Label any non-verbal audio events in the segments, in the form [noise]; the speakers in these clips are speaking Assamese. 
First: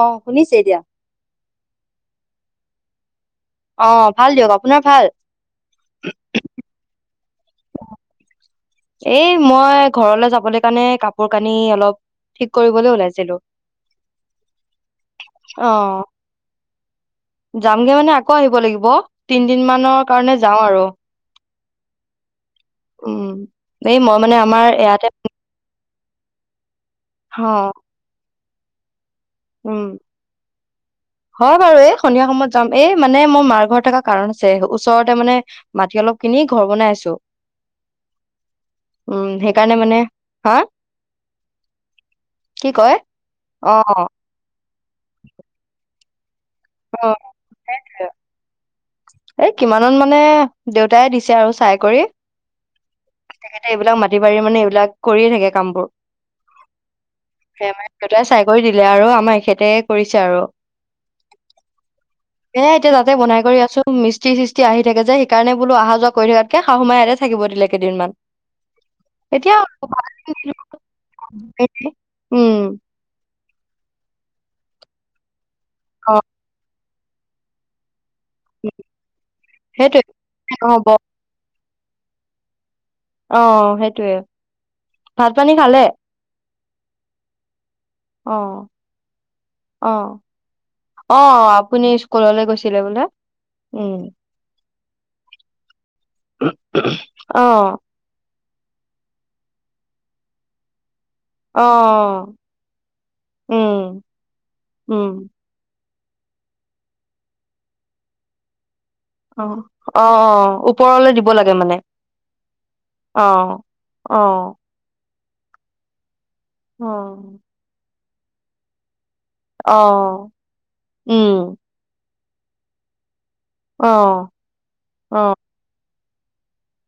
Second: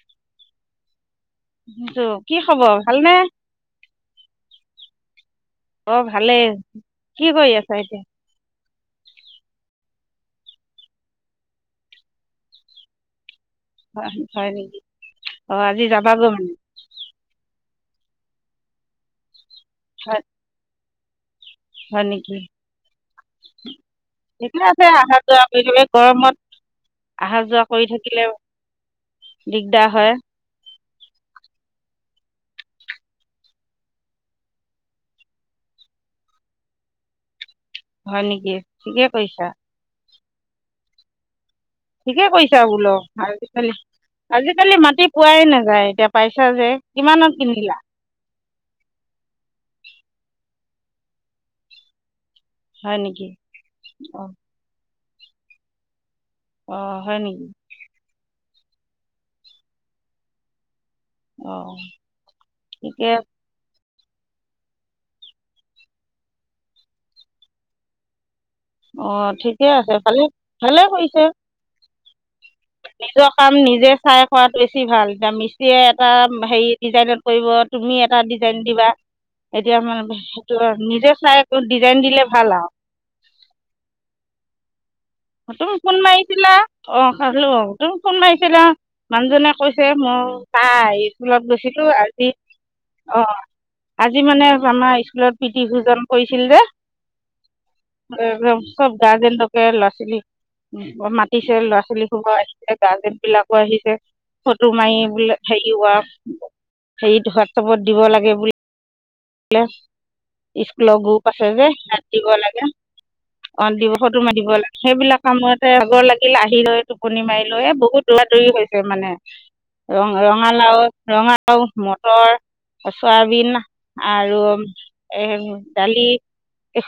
অ শুনিছে এতিয়া। টো কি খবৰ ভালনে। অ ভাল দিয়ক আপোনাৰ ভাল। অঁ ভালেই কি কৰি আছা এতিয়া। এই মই ঘৰলে যাবলৈ কাৰণে কাপোৰ কানি অলপ ঠিক কৰিবলৈ ওলাইছিলো? হয় হয় নেকি অ আজি যাবাগৈ মানে। যামগে মানে আকৌ আহিব লাগিব তিন। দিন মৰ হয় কাৰণে যাওঁ আৰু। হয় নেকি। উম এই মই মানে ঠিকে আমাৰ আছে ইয়াতে। অহা যোৱা কৰি গৰমত অ অহা যোৱা কৰি থাকিলে। উম দিগদাৰ হয়। হয় বাৰু এই সন্ধিয়া সময়ত যাম এই মানে মোৰ মাৰ ঘৰত থকা কাৰণ আছে ওচৰতে মানে মাটি অলপ কিনি ঘৰ বনাই আছো। হয় নেকি কিহে উম কৈছা। সেইকাৰণে মানে হা ঠিকে কৈছা কি বোলো কয় আৰু আজিকালি। অ আজিকালি মাটি পোৱাই নাযায়। এতিয়া পাইছে? আচছা যে কিমানত কিনিলা। ঐ কিমানত মানে, দেউতাই দিছে আৰু চাই কৰি। হয় নেকি তেখেতে এইবিলাক মাটি অঁ বাৰীৰ মানে এইবিলাক কৰিয়ে থাকে কামবোৰ। অহ, হয় নেকি? সেয়া মানে দেউতাই চাই কৰি দিলে আৰু আমাৰ এখেতে কৰিছে আৰু। অঁ এ এতিয়া ঠিকে তাতে বনাই কৰি আছো। মৃষ্টী-সৃষ্টি আহি থাকে যে সেইকাৰণে বো অহা-যোৱা কৰি থাকাতো শাহু মায়ে ইয়াতে থাকিব দিলে। কেইদিনমান। অহ এতিয়া ঠিকে আছে, ভালে-ভালে কৰিছে। উম। নিজৰ কাম নিজে চাই খোৱাত বেছি ভাল। এতিয়া মি এে এটা অ হেৰি ডিজাইনত কৰিব, তুমি টা ডিজাইন দিবা। এতিয়া সেইটোৱে মানে সেইটো নহ'ব নিজে চাই ডিজাইন দিলে ভাল আৰু। অহ সেইটোৱে। ভাত পানী তুমি খালে? ফোন মাৰিছিলা। অহ, খালো আউ। তুমি ফোন অ মাৰিছিলা। মানুহজনে কৈছে অ মোৰ পাই অ স্কুলত গৈছিলো আপুনি আজি স্কুললৈ গৈছিলে বোলে অহ, উম। আজি মানে এজনৰ স্কুলত প্ৰীতি ভোজন কৰিছিল যে। অ চব গাৰ্জেনটোকে লৰা উম। মাতিছে, অ ল'ৰা ছোৱালী হুপা আহিছে, গাৰ্জেন বিলাকো উম আহিছে, ফটো মাৰি উম বোলে হেৰি উৱা হেৰিত হোৱাটছপত দিব লাগে বোলে। অ অ স্কুলৰ ওপৰলে দিব গ্ৰুপ আছে লাগে যে, মানে। তাত দিব লাগে। অ', অহ দিব ফটো মাতিব অ', লাগে সেইবিলাক কামতে আগৰ লাগে আহি লৈ টোপনি অ', মাৰ লৈয়ে বহুত তৰা তৰি হৈছে মানে। অ', ৰ-ৰঙালাও, উম, ৰঙালাও, মটৰ ছয়াবিন অ', আৰু এ অ', দালি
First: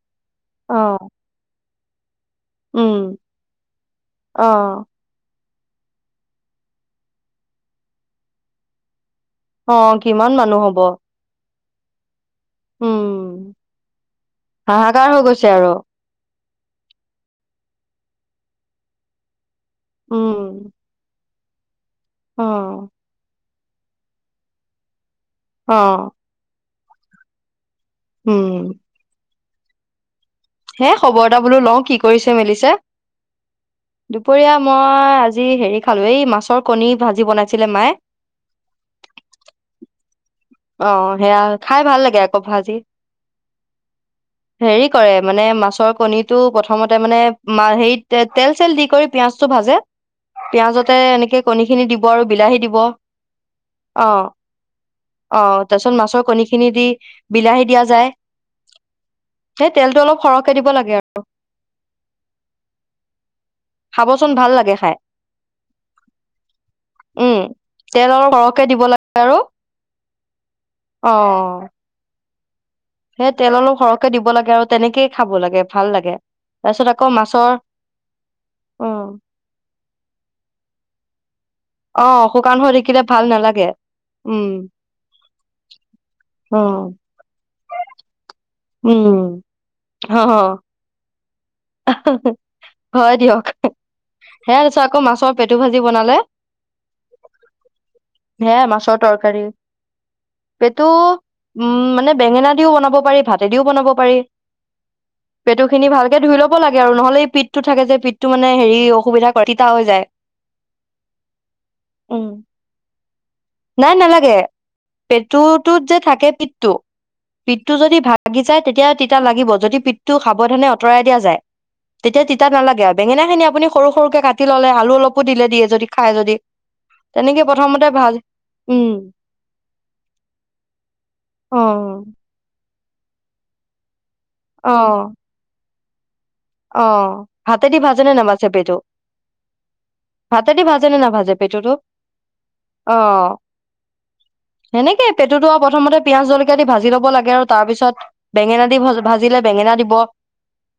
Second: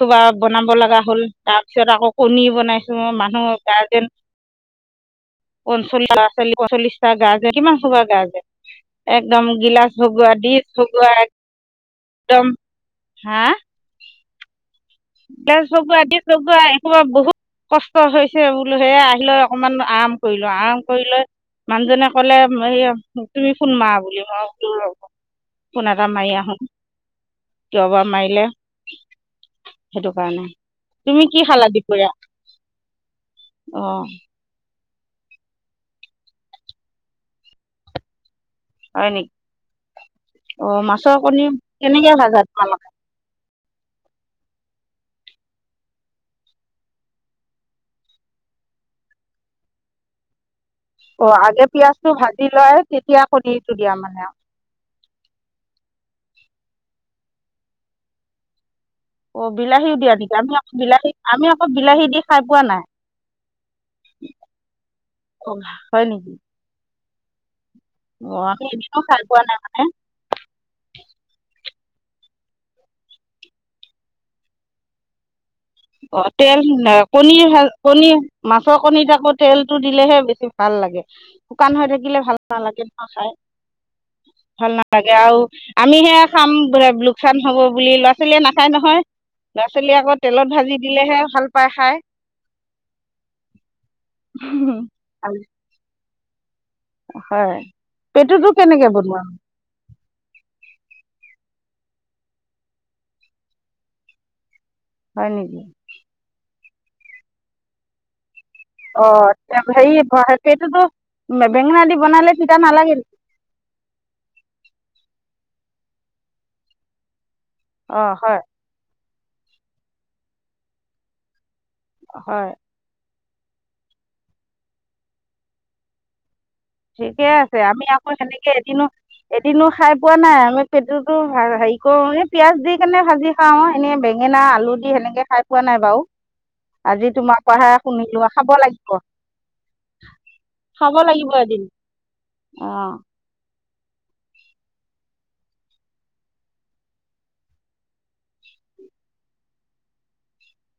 কবা বনাব অ', লগা হ'ল তাত। পিছত আকৌ কণীৰ বনাইছো, উম, মানুহৰ গাৰ্জেন অ', পঞ্চল্লিশটা লৰা ছোৱালী, পঞ্চচল্লিশটা গাৰ্জেন কিমান হব গাৰ্জেন? একদম গিলাচ অ', সজোৱা কিমান মানুহ ডিছ হ'ব? সজোৱা একদম হা উম, হাহাকাৰ হৈ গৈছে গেছ আৰু লগোৱা গেছ একোবাৰ বহুত কষ্ট হৈছে বোলো সেইয় আহিলে অকণমান আৰাম উম, কৰিলো আৰাম কৰি লৈ মানুহজনে ক'লে হে অ', তুমি ুোনমা বুলি ভও অ', পুনৰামাই আহ আহো যাবা মাৰিলে উম, সেইটো কাৰণে হে তুমি খবৰ কি এটা বোলো খালা লওঁ কি দুপৰীয়া কৰিছে মেলিছে অঁ দুপৰীয়া মই আজি হেৰি খালো এই মাছৰ কণী ভাজি বনাইছিলে মায়ে হয় নক অ সেয়া খাই ভাল লাগে ভাজা আকৌ ভাজি তোমালোকে হেৰি কৰে মানে মাছৰ কণীটো প্ৰথমতে মানে ম হেৰি তে তেল চেল দি কৰি পিঁয়াজটো ভাজে পিয়াজতে অ এনেকে কণী আগে খিনি দিব পিয়াজটো আৰু ভাজি বিলাহী দিব লয় অ তেতিয়া কণীৰটো দিয়া মানে আৰু অ তাৰ পিছত মাছৰ কণী খিনি দি বিলাহী দিয়া যায় অ সেই বিলাহীও তেলটো দিয়া অলপ নকি সৰহকে আমি অ দিব লাগে আৰু বিলাহী আমি অকৌ বিলাহী দি খাই পোৱা নাই খাবচোন ভাল লাগে খাই অঁ হয় নেকি উম তেল অলপ অঁ আমি সৰহকে দিব এদিনো লাগে খাই আৰু পোৱা নাই মানে অ সেই তেল অলপ সৰহকে দিব লাগে আৰু তেনেকেই খাব লাগে ভাল লাগে অ তেল তাৰপিছত আকৌ কণী মাছৰ কণী মাছৰ উম কণীত আকৌ তেলটো দিলেহে বেছি ভাল লাগে উ শুকান হৈ অ থাকিলে ভাল শুকান হৈ নালাগে থাকিলে নহয় ভাল খাই নালাগে উম ভাল নালাগে আৰু আমি সেয়া খাম অ লোকচান হব বুলি ল'ৰা ছোৱালী খাই নহয় উম ল'ৰা ছোৱালীয়ে আকৌ অ তেলত ভাজি ভাল পাই খাই হয় দিয়ক সে আছ আকৌ মাছৰ পেটু ভাজি বনালে হয় পেটুতো কেনেকে বনোৱা পেটো উম মানে বেঙেনা দিও বনাব পাৰি ভাতেদিও বনাব পাৰি হয় নেকি পেটু খিনি ভালকে ধুই ল'ব পেলাব লাগে আৰু নহলে এই পিঠটো থাকে যে, পিঠটো মানে হেৰি অ, অসুবিধা কৰে তিতা হৈ যায় হেৰি সেইটোতো বেঙেনা দি উম বনালে তিতা নালাগে নেকি? নাই নালাগে, পেটুটোত যে থাকে পিঠটো পিঠটো যদি অ হয় ভাগি যায়, তেতিয়া তিতা তিতা লাগিব, যদি পিঠটো সাৱধানে আঁতৰাই দিয়া যায় তেতিয়া তিতা হয় নালাগে আৰু বেঙেনা হয়নে আপুনি সৰু-সৰুকে কাটি ল'লে, আলু অলপো দিলে, দিয়ে যদি খাই যদি ঠিকে তেনেকে আছে, আমি প্ৰথমতে আকৌ ভাজ সেনেকে উম এদিনো-এদিনো খাই পোৱা নাই, আৰু পেটতো অ হেৰি কৰো নে পিয়াঁজ দি কেনে ভাজি খাওঁ, এনে বেগ বেঙেনা, অ আলু দি সেনেকে খাই পোৱা নাই। বাও অ, ভাতে দি ভাজেনে, খাব নাভাজে পেটু? লাগিব ভাতে দি খাব ভাজেনে, লাগিব নাভাজে এদিন পেটুটো? অঁ অ সেনেকে পেটুতো আৰু প্ৰথমতে পিয়াজ জলকীয়া দি ভাজি ল'ব লাগে আৰু, তাৰ পিছত বেঙেনা দি ভাজি-ভাজিলে বেঙেনা দিব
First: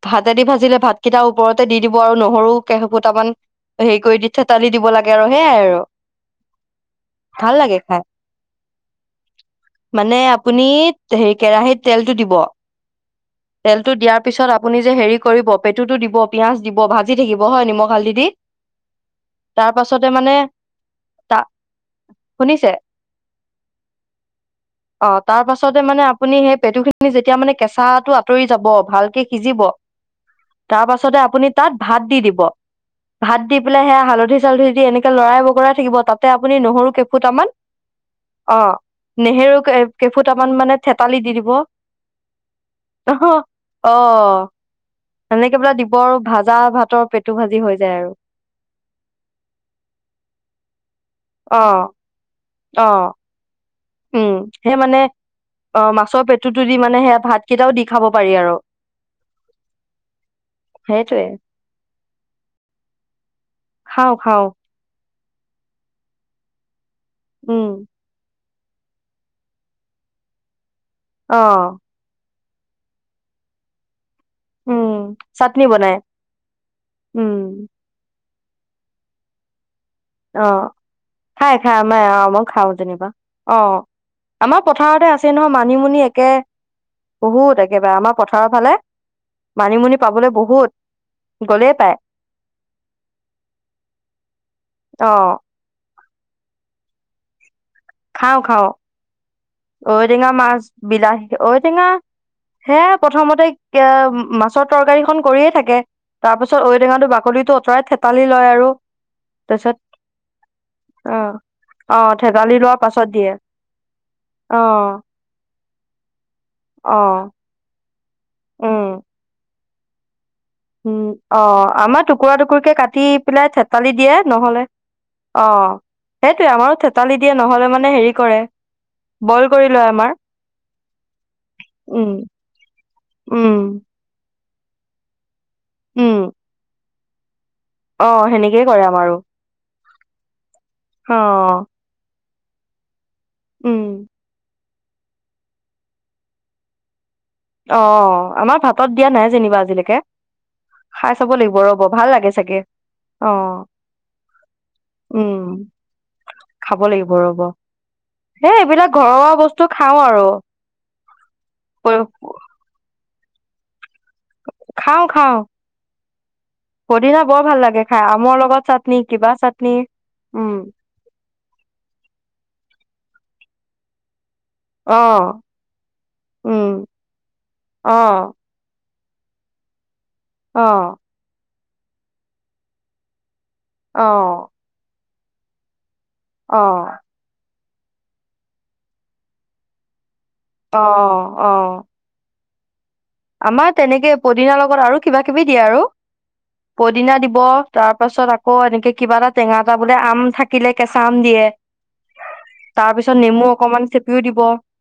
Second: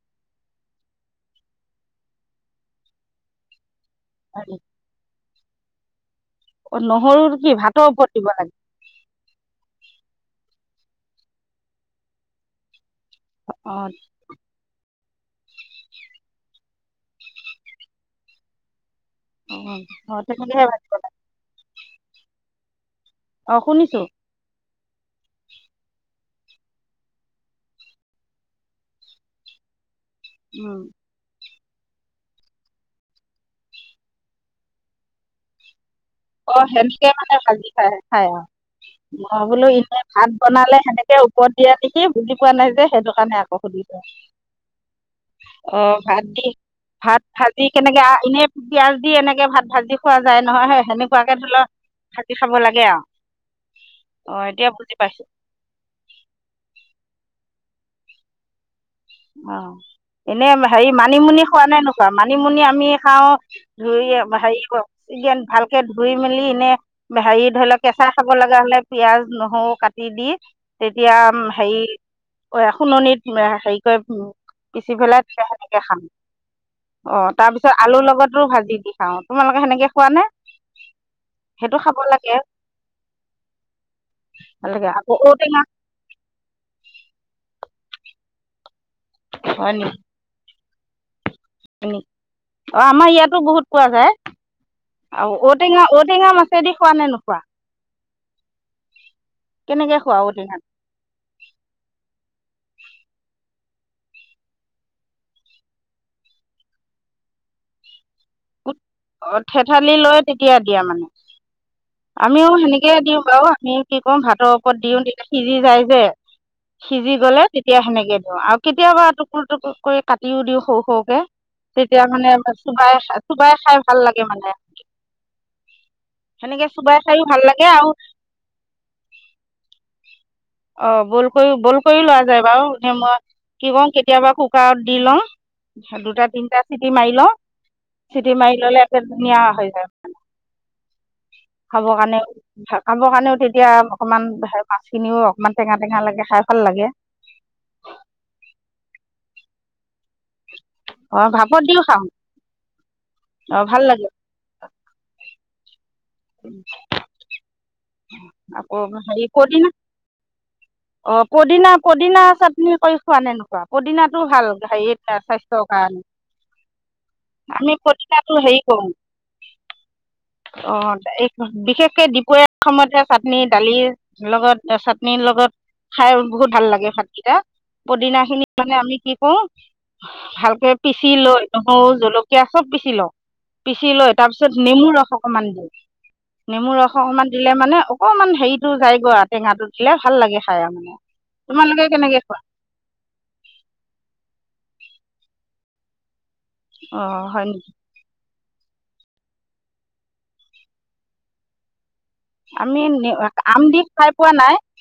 ভা ভাতেদি ভাজিলে ভাতকেইটাৰ ওপৰতে দি দিব, আৰু নহৰু কেফোটামান হেৰি কৰি দি, থেতালি দিব লাগে। আৰু সেয়াই আৰু অ নহৰু কি ভাল লাগে ভাতৰ খাই ওপৰত দিব লাগে? মানে, আপুনি হে কেৰাহিত তেলটো দিব অঁ তেলটো দিয়াৰ পিছত, আপুনি যে হেৰি কৰিব, পেটুতো দিব, পিঁয়াজ দিব, ভাজি থাকিব হয় নিমখ, হালধি দি তাৰ উম পাছতে মানে তা শুনিছে? শুনিছোঁ অ, তাৰ পাছতে মানে আপুনি সেই পেটুখিনি যেতিয়া মানে কেঁচাটো আঁতৰি যাব, ভালকে সিজিব তাৰ পাছতে আপুনি তাত ভাত দি দিব, ভাত দি পেলাই সেয়াই হালধি, চালধি দি এনেকে লৰাই-বকৰাই থাকিব। তাতে অ, আপুনি নহৰু সেনেকে মানে কেইফুটামান ভাজি খাই-খাই আও, অ মই নেহেৰু বোলো এনেই ভাত কেইফুটামান মানে বনালে সেনেকে থেতালি দি দিব ওপৰত দিয়া নেকি বুজি পোৱা নাই যে, সেইটো কাৰণে আকৌ অ সুধিছো। সেনেকে পেলাই অ, দিব আৰু ভাত দি, ভাজা ভাতৰ ভাত পেটু ভাজি হৈ যায় কেনেকে আৰু এনে পিয়াজ দি এনেকে ভাত ভাজি খোৱা যায় নহয়, সেই সেনেকুৱাকে ধৰি লওক ভাজি খাব লাগে অ-অ, আৰু অ উম, এতিয়া সেই বুজি মানে পাইছো অ, মাছৰ পেটুটো দি মানে সেয়া ভাত কেইটাও দি খাব পাৰি আৰু। অ এনে হেৰি সেইটোৱে মানিমুনি খোৱা নাই নোখোৱা মানিমুনি আমি খাও ধুই খাওঁ খাওঁ হেৰি কৰ। ন ভালকে ধুই মেলি এনে হেৰি উম ধৰি লওক কেঁচা খাব লাগে। হে পিয়াজ নহৰু কাটি দি। তেতিয়া অ হেৰি অ শুননিত হেৰি [unintelligible] উম পিচি পেলাই তে চাটনি সেনেকে বনাই খাম অ উম তাৰপিছত আলুৰ লগত আলু ভাজি দি খাওঁ তোমালোকে সেনেকে খোৱা নে অ খাই খাই সেইটো খাব আমাৰ লাগে আমক খাওঁ যেনিবা অ আমাৰ ভাল লাগে পথাৰতে আকৌ আছে নহয় ঔটেঙা মানিমুনি একে বহুত একেবাৰে আমাৰ পথাৰৰ ফালে মানিমুনি পাবলৈ বহুত। গ'লেই পায় অ আমাৰ ইয়াতো বহুত পোৱা যায় অ ঔটেঙা ঔটেঙা মাছেদি খোৱা নে নোখোৱা? খাওঁ খাওঁ কেনেকৈ খোৱা ঔটেঙা মাছ বিলাহী ঔটেঙা সেয়া প্ৰথমতে। মাছৰ তৰকাৰী খন কৰিয়ে থাকে তাৰ পিছত ঔ টেঙাো বাকলিটো আঁতৰাই থাক থেঠালি লৈ তেতিয়া দিয়া মানে অ অ আমিও থেতালি লোৱাৰ সেনে পাছত দিওঁ দিয়ে বাৰু আমি কি কৰো ভাতৰ অ ওপৰত দিওঁ দিলে সি। য যায়ছে অ সিজি গলে তেতিয়া সেনেকে দিওঁ আৰু উম কেতিয়াবা টুকুৰ টুকুৰ। কৰি কাটি দিও দিওঁ সৰু উম সৰুকে অ আমাৰ তেতিয়া টুকুৰা মানে টুকুৰকে কাটি চবাই পেলাই থেতালি দিয়ে নহ'লে অ সেইটোৱে সেনেকৈ আমাৰো চোবাই থেতালি খায়ো দিয়ে ভাল লাগে নহ'লে আৰু মানে হেৰি কৰে বইল কৰি লয় আমাৰ অ বইল কৰি বইল কৰি উম লোৱা যায় বাৰু মই উম কি কওঁ কেতিয়াবা আ কোকাৰত দি লওঁ উম দুটা তিনিটা চ মাৰি লওঁ অ চিটি মাৰি সেনেকেই ললে কৰে আমাৰো একেলগে আ হৈ যায় হয়। অ খাব কাৰণে হয় খাবৰ কাৰণেও তেতিয়া উম অকণমান মাছখিনিও ইমান টেঙা টেঙা লাগে খাই ভাল লাগে। অ আমাৰ ভাতত দিয়া নাই যেনিবা আজিলৈকে। খাই অঁ চাব লাগিব ভাপত দিও ৰ'ব খাওঁ ভাল লাগে চাগে অ, অঁ ভাল লাগে উম উ [unintelligible] খাব লাগিব ৰব হেই আকৌ এইবিলাক হেৰি ঘৰুৱা পদিনা বস্তু খাঁও আৰু। চাতনি কৰি খোৱা নে নোখোৱা? পদিনা খাও খাও,, পদিনা বৰ ভাল আমি লাগে খাই পদিনাটো আমৰ হেৰি লগত কৰোঁ চাটনি কিবা চাটনি,, উম। বিশেষকে দুপৰীয়া সময়তহে চাটনি দালি লগত অ চাটনিৰ লগত খাই বহুত উম ভাল লাগে ভাতকেইটা,, অ পদিনা খিনি মানে আমি কি ক অ ভালকে পিচি লৈ নহৰো জলকীয়া চব পিচি লওঁ পিচি অ লৈ তাৰ পিছত নেমু ৰখ অকন অকণমান দে অ নেমু ৰস অকনমান দিলে মানে অকণমান হেৰিতো যাই গৈ আৰু টেঙাটো দিলে ভাল লাগে। খাই অ মানে, অ তোমালোকে কেনেকে খোৱা? আমাৰ তেনেকে পদিনাৰ লগত আৰু কিবা কিবি দিয়ে আৰু। পদিনা অঁ দিব হয় নেকি তাৰ পাছত আকৌ ক এনেকে কিবা এটা টেঙা এটা বোলে আম থাকিলে কেঁচা আম দিয়ে। আমি তাৰ পিছত নেমু আম দি অকমান খাই চেপিও পোৱা দিব নাই অ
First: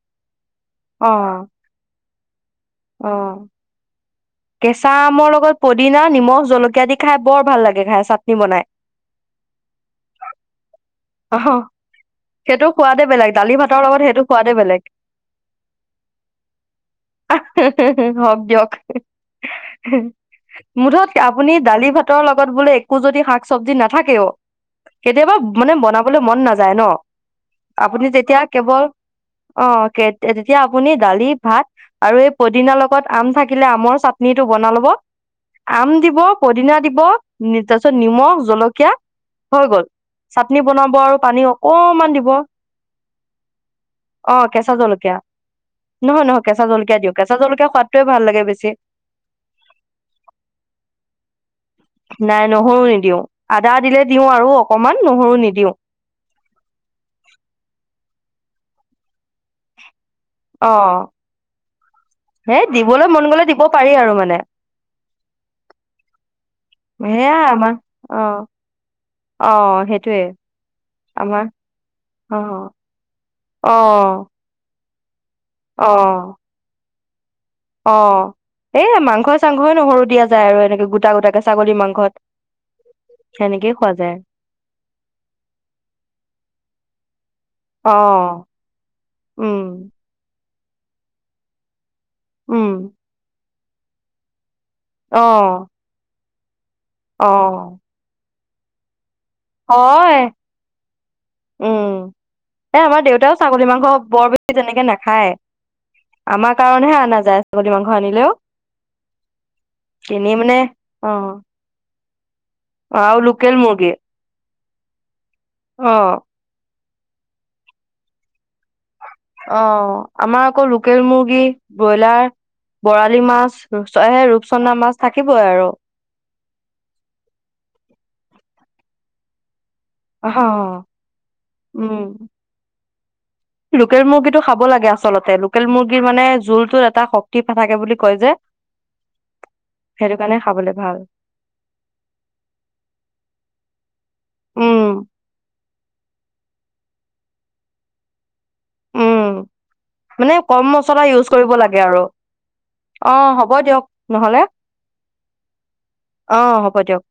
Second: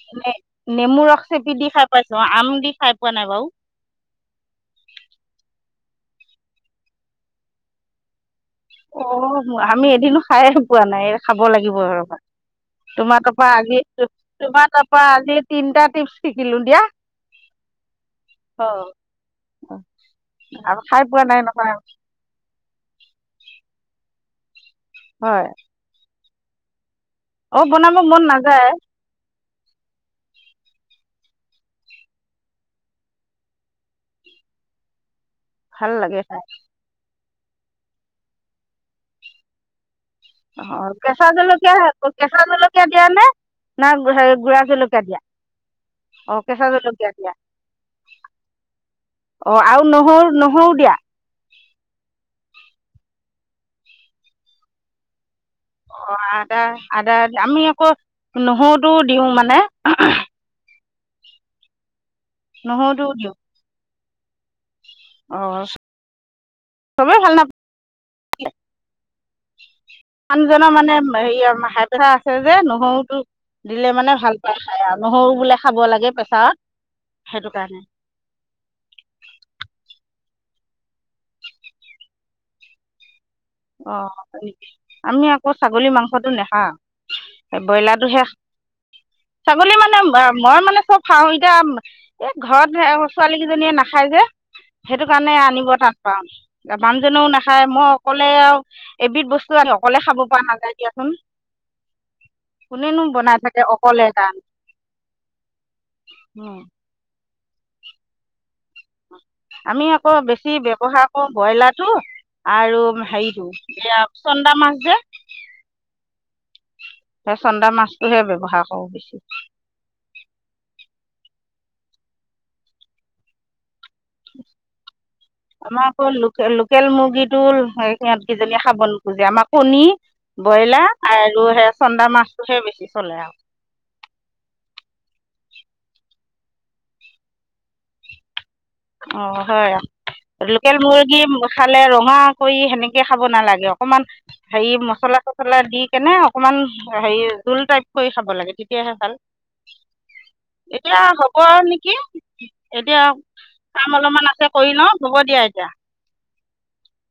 নেমুৰ ৰস চেপি দি খাই পাইছো আম দি খাই অ কোৱা নাই বাও কেঁচা আমৰ লগত পদিনা নিমখ জলকীয়া আদি খাই বৰ ভাল লাগে খাই চাতনি অ আমি এদিনো খাই পোৱা নাই অ খাব লাগিব আৰু সেইটো সোৱাদে তোমাৰ বেলেগ তাৰ পৰা দালি আজি ভাতৰ লগত সেইটো সোৱাদে তোমাৰ বেলেগ তাপা আজি তিনটা টিপছ শিকিলো দিয়া,, হওক অ দিয়ক মুঠত নাই আপুনি নহয় দালি ভাতৰ লগত ত বোলে একো যদি শাক চব্জি নাথাকেও কেতিয়াবা মানে বনাব বোলো মন নাযায় ন অ বনাব আপুনি মন তেতিয়া নাযায়। কেৱল অ কে তেতিয়া আপুনি দালি ভাত আৰু এই পদিনাৰ লগত আম থাকিলে আমৰ চাতনি চাতনিটো বনা ল'ব। ভাল আম দিব লাগে খাই পদিনা দিব তাৰপিছত নিমখ জলকীয়া হৈ গ'ল চাটনি অঁ বনাব আৰু কেঁচা পানী জলকীয়া অকমান দিব কেঁচা আহ জলকীয়া দিয়া নে না হেৰি গুড়া কেঁচা জলকীয়া দিয়া নহয় নহয় কেঁচা জলকীয়া দিওঁ কেঁচা জলকীয়া সোৱাদটোৱে ভাল লাগে বেছি। অ আৰু নহৰু-নহৰু দিয়া। নাই নহৰু নিদিওঁ, আদা দিলে দিওঁ আৰু অকনমান নহৰু নিদিওঁ। অ আদা-আদা আমি আকৌ নহৰুতো দিওঁ মানে। অ, হেই দিবলৈ মন গলে দিব পাৰি আৰু মানে। [inaudible] অ, ভাল সেয়াই নাপায় আমাৰ অ, অ সেইটো মানুহজনৰ মানে হেৰী অহ হাই প্ৰেচাৰ আছে অ যে, নহৰুতটো অ দিলে মানে ভাল পায় খাই আৰু। নহৰু বোলে খাব লাগে অ প্ৰেছাৰত। সেইটো কাৰণে অ এ মাংসই চাংঘই নহৰু দিয়া যায় আৰু এনেকে গোটা গোটাকে ছাগলী মাংসত। সেনেকেই খোৱা অ যায় আমি আকৌ ছাগলী মাংসটো নেখাওঁ। অ ব্ৰইলাৰটোহে, ছাগলী উম মানে মই মানে চব খাওঁ, এতিয়া এ ঘৰত উম ছোৱালী কিজনীয়ে নাখায় যে। সেইটো অ কাৰণে আনিব টান পাওঁ। মানুহজনো অ নাখায় মই অকল হে আৰু এবিধ বস্তু আনি অকলে হয়। খাব পৰা নাযায় দিয়াচোন উম, এ আমাৰ কোনেনো বনাই দেউতাও থাকে ছাগলী মাংস অকলে বৰ কাৰণে বেছি তেনেকে নাখায়, আমাৰ কাৰণেহে আনাযায়। ছাগলি মাংস আনিলেও। আমি আকৌ এনেই বেছি মানে ব্যৱহাৰ অ কৰো ব্ৰইলাৰটো আৰু হেৰিটো, চন্দা মাছ [unintelligible] অহ সেই চন্দা মাছটোহে ব্যৱহাৰ কৰোঁ বেছি অ আমাৰ আকৌ লোকেল মুৰ্গী ব্ৰইলাৰ, বৰালি মাছ, সেই ৰূপচন্দা মাছ থাকিবই আৰু আমাৰ আকৌ লোক লোকেল মুৰ্গীটো সিহঁত কেইজনীয়ে খাব ন আমাক কণী অ ব্ৰইলাৰ আৰু সে উম চন্দা মাছটোহে বেছি চলে আৰু। লোকেল মুৰ্গীটো খাব লাগে আচলতে লোকেল মুৰ্গীৰ মানে জোলটোত এটা শক্তিথাকে বুলি কয় যে। অ হয় সেইটো কাৰণে খাবলে লোকেল ভাল মুৰ্গী খালে ৰঙা কৰি সেনেকে খাব নালাগে অকমান হেৰি উম মচলা-চছলা দি কেনে অকমান হেৰি জোল টাইপ কৰি খাব লাগে। তেতিয়াহে ভাল। উম মানে কম এতিয়া মছলা ইউজ হব কৰিব আৰু লাগে নেকি? এতিয়া অ হ'ব দিয়ক কাম অলপমান নহ'লে আছে কৰি লওঁ হ'ব দিয়া এতিয়া। অ হ'ব দিয়ক।